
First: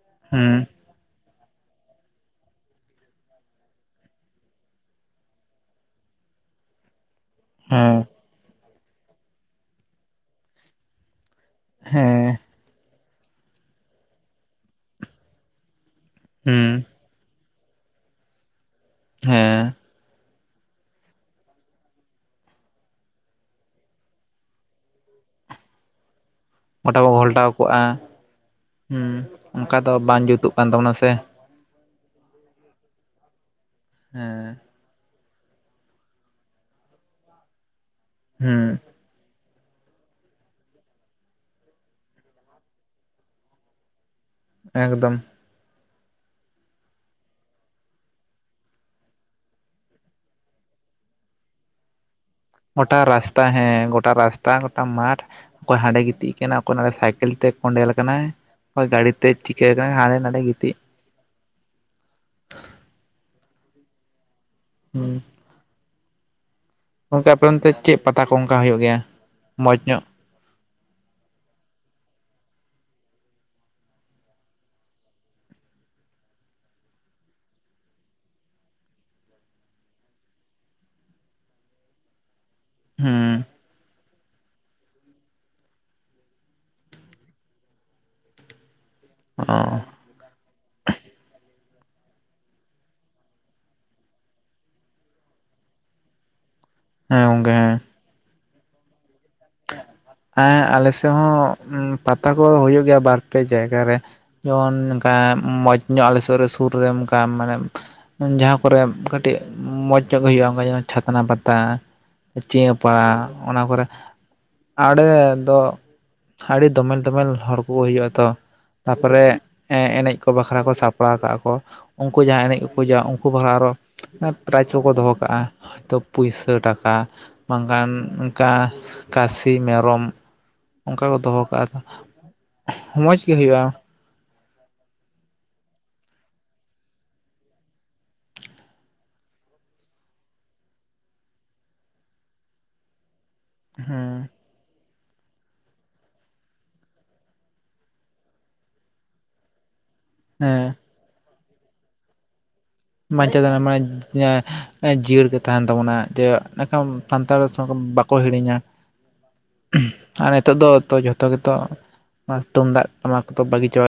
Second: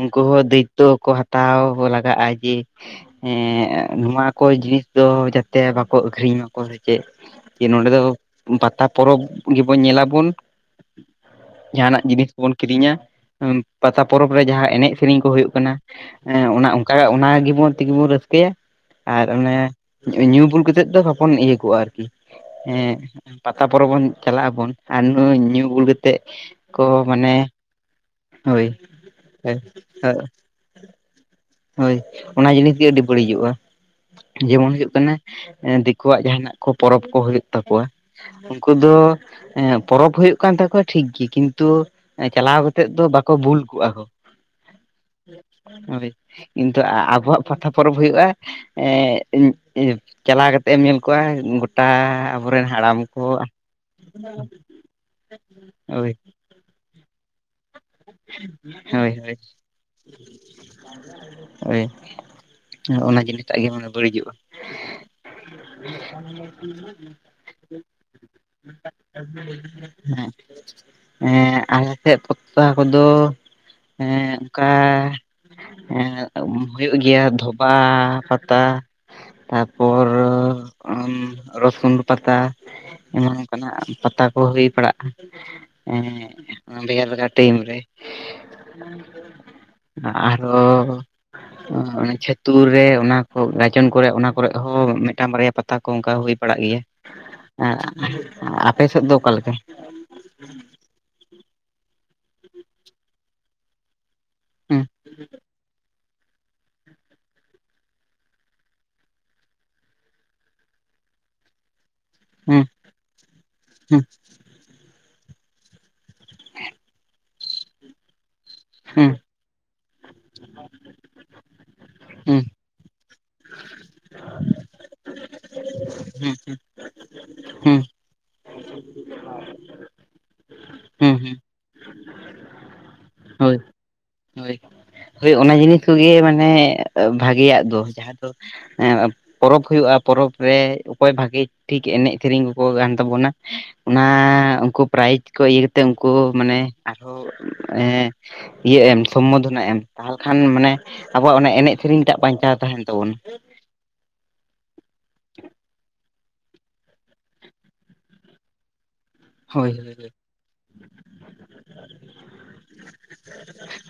[SPEAKER 2] ᱩᱱᱠᱩ ᱦᱚᱸ
[SPEAKER 1] ᱦᱮᱸ
[SPEAKER 2] ᱫᱟᱭᱤᱛᱛᱚ ᱠᱚ ᱦᱟᱛᱟᱣ ᱞᱟᱜᱟᱜᱼᱟ ᱡᱮ ᱮᱸᱜ ᱱᱚᱣᱟ ᱠᱚ ᱡᱤᱱᱤᱥ ᱫᱚ ᱡᱟᱛᱮ ᱵᱟᱠᱚ ᱟᱠᱷᱨᱤᱧ ᱢᱟᱠᱚ ᱥᱮ ᱪᱮᱫ ᱡᱮ ᱱᱚᱰᱮ
[SPEAKER 1] ᱦᱮᱸ
[SPEAKER 2] ᱫᱚ ᱯᱟᱛᱟ ᱯᱚᱨᱚᱵᱽ ᱜᱮᱵᱚᱱ ᱧᱮᱞᱟᱵᱚᱱ᱾ ᱡᱟᱦᱟᱱᱟᱜ
[SPEAKER 1] ᱦᱮᱸ
[SPEAKER 2] ᱡᱤᱱᱤᱥ ᱵᱚᱱ ᱠᱤᱨᱤᱧᱟ ᱯᱟᱛᱟ ᱯᱚᱨᱚᱵᱽ ᱨᱮ ᱡᱟᱦᱟᱸ ᱮᱱᱮᱡ ᱥᱮᱨᱮᱧ ᱠᱚ ᱦᱩᱭᱩᱜ ᱠᱟᱱᱟ
[SPEAKER 1] ᱦᱮᱸ
[SPEAKER 2] ᱚᱱᱟ ᱚᱱᱠᱟ ᱚᱱᱟ ᱜᱮᱵᱚᱱ ᱛᱮᱜᱮ ᱵᱚᱱ ᱨᱟᱹᱥᱠᱟᱹᱭᱟ᱾ ᱟᱨ
[SPEAKER 1] ᱦᱮᱸ
[SPEAKER 2] ᱚᱱᱮ ᱧᱩ ᱵᱩᱞ ᱠᱟᱛᱮᱜ ᱫᱚ ᱵᱚᱵᱚᱱ ᱤᱭᱟᱹ ᱠᱚᱜᱼᱟ ᱟᱨᱠᱤ᱾ ᱦᱮᱸ ᱯᱟᱛᱟ ᱯᱚᱨᱚᱵᱽ ᱵᱚᱱ ᱪᱟᱞᱟᱜ ᱟᱵᱚᱱ ᱟᱨ ᱱᱩ ᱧᱩ ᱟᱹᱵᱩᱞ ᱠᱟᱛᱮᱫ
[SPEAKER 1] ᱜᱚᱴᱟ ᱵᱚ ᱜᱷᱚᱞᱴᱟᱣ ᱠᱚᱜᱼᱟ᱾ ᱚᱱᱠᱟ ᱫᱚ ᱵᱟᱝ ᱡᱩᱛᱩᱜ ᱠᱟᱱ ᱛᱟᱵᱚᱱᱟ ᱥᱮ,
[SPEAKER 2] ᱦᱳᱭ ᱚᱱᱟ ᱡᱤᱱᱤᱥ ᱜᱮ ᱟᱹᱰᱤ ᱵᱟᱹᱲᱤᱡᱚᱜᱼᱟ᱾
[SPEAKER 1] ᱦᱮᱸ
[SPEAKER 2] ᱡᱮᱢᱚᱱ ᱦᱩᱭᱩᱜ ᱠᱟᱱᱟ ᱫᱤᱠᱩᱣᱟᱜ ᱡᱟᱦᱟᱸᱱᱟᱜ ᱠᱚ ᱯᱚᱨᱚᱵᱽ ᱠᱚ ᱦᱩᱭᱩᱜ ᱛᱟᱠᱚᱣᱟ ᱩᱱᱠᱩ
[SPEAKER 1] ᱦᱮᱸ
[SPEAKER 2] ᱫᱚ ᱯᱚᱨᱚᱵᱽ ᱦᱩᱭᱩᱜ ᱠᱟᱱ ᱛᱟᱠᱚᱣᱟ ᱴᱷᱤᱠᱜᱮ ᱠᱤᱱᱛᱩ ᱪᱟᱞᱟᱣ ᱠᱟᱛᱮᱜ ᱫᱚ ᱵᱟᱠᱚ ᱵᱷᱩᱞ ᱠᱚᱜᱼᱟ ᱠᱚ᱾
[SPEAKER 1] ᱮᱠᱫᱚᱢ
[SPEAKER 2] ᱦᱳᱭ ᱠᱤᱱᱛᱩ ᱟᱵᱚᱣᱟᱜ ᱯᱟᱛᱟ ᱯᱚᱨᱚᱵᱽ ᱦᱩᱭᱩᱜᱼᱟ, ᱪᱟᱞᱟᱣ ᱠᱟᱛᱮᱫ ᱮᱢ ᱧᱮᱞ ᱠᱚᱣᱟ ᱜᱚᱴᱟ ᱟᱵᱚᱨᱮᱱ ᱦᱟᱲᱟᱢ
[SPEAKER 1] ᱜᱚᱴᱟ
[SPEAKER 2] ᱠᱚ
[SPEAKER 1] ᱨᱟᱥᱛᱟ ᱦᱮᱸ ᱜᱚᱴᱟ ᱨᱟᱥᱛᱟ ᱜᱚᱴᱟ ᱢᱟᱴ ᱚᱠᱚᱭ ᱦᱟᱸᱰᱮ
[SPEAKER 2] ᱦᱳᱭ
[SPEAKER 1] ᱜᱤᱛᱤᱡ ᱟᱠᱟᱱᱟ ᱚᱠᱚᱭᱰᱮ ᱥᱟᱭᱠᱮᱞ ᱛᱮ ᱠᱚᱸᱰᱮᱞ ᱠᱟᱱᱟᱭ᱾
[SPEAKER 2] ᱦᱳᱭ
[SPEAKER 1] ᱜᱟᱹᱲᱤ ᱛᱮ
[SPEAKER 2] ᱦᱳᱭ
[SPEAKER 1] ᱪᱤᱠᱟᱹ ᱠᱟᱱᱟ ᱦᱟᱱᱰᱮ ᱱᱟᱰᱮ ᱜᱤᱛᱤᱡ᱾
[SPEAKER 2] ᱦᱳᱭ, ᱚᱱᱟ ᱡᱮ ᱱᱤᱛᱟᱜ ᱜᱮ ᱢᱟᱱᱮ ᱵᱟᱹᱲᱤᱡᱚᱜᱼᱟ᱾
[SPEAKER 1] ᱦᱮᱸ
[SPEAKER 2] [unintelligible]
[SPEAKER 1] ᱚᱱᱠᱟ ᱟᱯᱮ ᱚᱱᱛᱮ ᱪᱮᱫ ᱯᱟᱛᱟ ᱠᱚ ᱚᱱᱠᱟ ᱦᱩᱭᱩᱜ ᱜᱮᱭᱟ ᱢᱚᱸᱡᱽ ᱧᱚᱜ?
[SPEAKER 2] ᱦᱮᱸ ᱟᱞᱮ ᱥᱮᱫ ᱯᱚᱛᱟ ᱠᱚᱫᱚ ᱚᱱᱠᱟ ᱦᱩᱭᱩᱜ ᱜᱮᱭᱟ ᱫᱷᱚᱵᱟ ᱯᱟᱛᱟ᱾ ᱛᱟᱯᱚᱨ ᱨᱚᱥᱩᱱ ᱯᱟᱛᱟ ᱮᱢᱚᱱ
[SPEAKER 1] ᱦᱩᱸ
[SPEAKER 2] ᱚᱱᱠᱟᱱᱟᱜ ᱯᱟᱛᱟ ᱠᱚ ᱦᱩᱭ ᱯᱟᱲᱟᱜᱼᱟ ᱾ ᱮ ᱵᱷᱮᱜᱟᱨ ᱵᱷᱮᱜᱟᱨ ᱴᱤᱢ ᱨᱮ
[SPEAKER 1] ᱚ
[SPEAKER 2] ᱟᱨᱚ ᱪᱷᱟᱹᱛᱩᱨ ᱨᱮ ᱚᱱᱟ ᱠᱚ ᱜᱟᱡᱚᱱ ᱠᱚᱨᱮ ᱚᱱᱟ ᱠᱚᱨᱮ ᱦᱚᱸ ᱢᱤᱫᱴᱟᱝ ᱵᱟᱨᱭᱟ ᱯᱟᱛᱟ ᱯᱟᱛᱟ ᱠᱚ ᱚᱱᱠᱟ ᱦᱩᱭ ᱯᱟᱲᱟᱜ ᱜᱮᱭᱟ?
[SPEAKER 1] ᱦᱮᱸ ᱜᱚᱝᱠᱮ ᱦᱮᱸ
[SPEAKER 2] ᱟᱯᱮ ᱥᱮᱫ ᱫᱚ ᱚᱠᱟᱞᱮᱠᱟ?
[SPEAKER 1] ᱦᱮᱸ ᱟᱞᱮ ᱥᱮᱫ ᱦᱚᱸ ᱯᱟᱛᱟ ᱠᱚᱫᱚ ᱦᱩᱭᱩᱜ ᱜᱮᱭᱟ ᱵᱟᱨ ᱯᱮ ᱡᱟᱭᱜᱟ ᱨᱮ ᱾ ᱡᱮᱢᱚᱱ
[SPEAKER 2] ᱦᱩᱸ
[SPEAKER 1] ᱚᱱᱠᱟ ᱢᱚᱡᱽ ᱧᱚᱜ ᱟᱞᱮ ᱥᱩᱨ ᱨᱮ, ᱥᱩᱨ ᱨᱮ ᱚᱱᱠᱟ ᱢᱟᱱᱮ ᱡᱟᱦᱟᱸ ᱠᱚᱨᱮᱜ ᱠᱟᱹᱴᱤᱡ ᱢᱚᱸᱡᱽ ᱧᱚᱜ ᱜᱮ ᱦᱩᱭᱩᱜᱼᱟ ᱚᱱᱠᱟ ᱡᱮᱢᱚᱱ ᱪᱷᱟᱛᱱᱟ ᱯᱟᱛᱟ ᱾
[SPEAKER 2] ᱦᱩᱸ
[SPEAKER 1] ᱪᱮᱭᱟᱹ ᱯᱟᱲᱟ ᱚᱱᱟ ᱠᱚᱨᱮ
[SPEAKER 2] ᱦᱩᱸ
[SPEAKER 1] [unintelligible] ᱫᱚ ᱟᱹᱰᱤ ᱫᱚᱢᱮᱞ ᱫᱚᱢᱮᱞ ᱦᱚᱲ ᱠᱚ ᱦᱩᱭᱩᱜᱼᱟ ᱛᱚ
[SPEAKER 2] ᱦᱩᱸ
[SPEAKER 1] ᱛᱟᱯᱚᱨᱮ ᱦᱮᱸᱮᱱᱮᱡ ᱠᱚ ᱵᱟᱠᱷᱨᱟ ᱠᱚ ᱥᱟᱯᱲᱟᱣ ᱠᱟᱜᱼᱟ ᱠᱚ ᱩᱱᱠᱩ
[SPEAKER 2] ᱦᱩᱸ ᱦᱩᱸ
[SPEAKER 1] ᱡᱟᱦᱟᱸ ᱮᱱᱮᱡ ᱯᱩᱡᱟ ᱩᱱᱠᱩ ᱵᱷᱟᱲᱟ ᱟᱨᱚ ᱯᱩᱡᱟ [unintelligible] ᱩᱱᱠᱩ ᱵᱟᱠᱷᱲᱟ ᱟᱨᱦᱚᱸ ᱯᱨᱟᱭᱤᱡᱽ ᱠᱚᱠᱚ ᱫᱚᱦᱚ ᱠᱟᱜᱼᱟ ᱦᱚᱭ ᱛᱳ ᱯᱩᱭᱥᱟᱹ ᱴᱟᱠᱟ
[SPEAKER 2] ᱦᱩᱸ
[SPEAKER 1] ᱵᱟᱝᱠᱷᱟᱱ ᱚᱱᱠᱟ ᱠᱟᱹᱥᱤ ᱢᱮᱨᱚᱢ ᱚᱱᱠᱟ
[SPEAKER 2] ᱦᱩᱸ
[SPEAKER 1] ᱠᱚ
[SPEAKER 2] ᱦᱩᱸ
[SPEAKER 1] ᱫᱚᱦᱚ ᱠᱟᱜᱼᱟ ᱢᱚᱸᱡᱽ ᱜᱮ
[SPEAKER 2] ᱦᱳᱭ
[SPEAKER 1] ᱦᱩᱭᱩᱜᱼᱟ
[SPEAKER 2] ᱦᱳᱭ ᱦᱳᱭ ᱚᱱᱟ ᱡᱤᱱᱤᱥ ᱠᱚᱜᱮ ᱢᱟᱱᱮ ᱵᱷᱟᱜᱮᱭᱟᱜ ᱫᱚ, ᱡᱟᱦᱟᱸ ᱫᱚᱼᱼ ᱦᱮᱸ ᱯᱚᱨᱚᱵᱽ ᱦᱩᱭᱩᱜᱼᱟ ᱯᱚᱨᱚᱵ ᱨᱮ ᱚᱠᱚᱭ ᱵᱷᱟᱜᱤ ᱴᱷᱤᱠ ᱮᱱᱮᱡ ᱥᱮᱨᱮᱧ ᱠᱚᱠᱚ ᱠᱟᱱ ᱛᱟᱵᱚᱱᱟ ᱾ ᱚᱱᱟ
[SPEAKER 1] ᱦᱮᱸ
[SPEAKER 2] ᱩᱱᱠᱩ ᱯᱨᱟᱭᱤᱡᱽ ᱠᱚ ᱤᱭᱟᱹ ᱛᱮ ᱩᱱᱠᱩ ᱢᱟᱱᱮ ᱟᱨᱦᱚᱸ ᱤᱭᱟᱹ ᱮᱢ ᱥᱚᱢᱵᱳᱫᱷᱚᱱᱟ ᱮᱢ ᱾ ᱛᱟᱦᱚᱞᱮ ᱠᱷᱟᱱ
[SPEAKER 1] ᱦᱮᱸ
[SPEAKER 2] ᱢᱟᱱᱮ ᱟᱵᱚᱣᱟᱜ ᱮᱱᱮᱡ ᱥᱮᱨᱮᱧ ᱴᱟᱜ ᱵᱟᱧᱪᱟᱣ ᱛᱟᱦᱮᱱᱟ ᱾
[SPEAKER 1] ᱵᱟᱧᱪᱟᱣ ᱫ ᱢᱟᱱᱮ ᱡᱤᱭᱟᱹᱲ ᱜᱮ ᱛᱟᱦᱮᱱ ᱛᱟᱵᱚᱱᱟ ᱡᱮ ᱮᱱᱰᱮᱠᱷᱟᱱ ᱥᱟᱱᱛᱟᱲ ᱵᱟᱠᱚ ᱦᱤᱲᱤᱧᱟ
[SPEAKER 2] ᱦᱳᱭ ᱦᱳᱭ ᱦᱳᱭ᱾
[SPEAKER 1] ᱟᱨ ᱱᱤᱛᱚᱜ ᱫᱚ ᱡᱷᱚᱛᱚ ᱜᱮᱛᱚ ᱛᱩᱢᱫᱟᱜ ᱴᱟᱢᱟᱠ ᱛᱚ ᱵᱟᱹᱜᱤ ᱪᱟᱵᱟ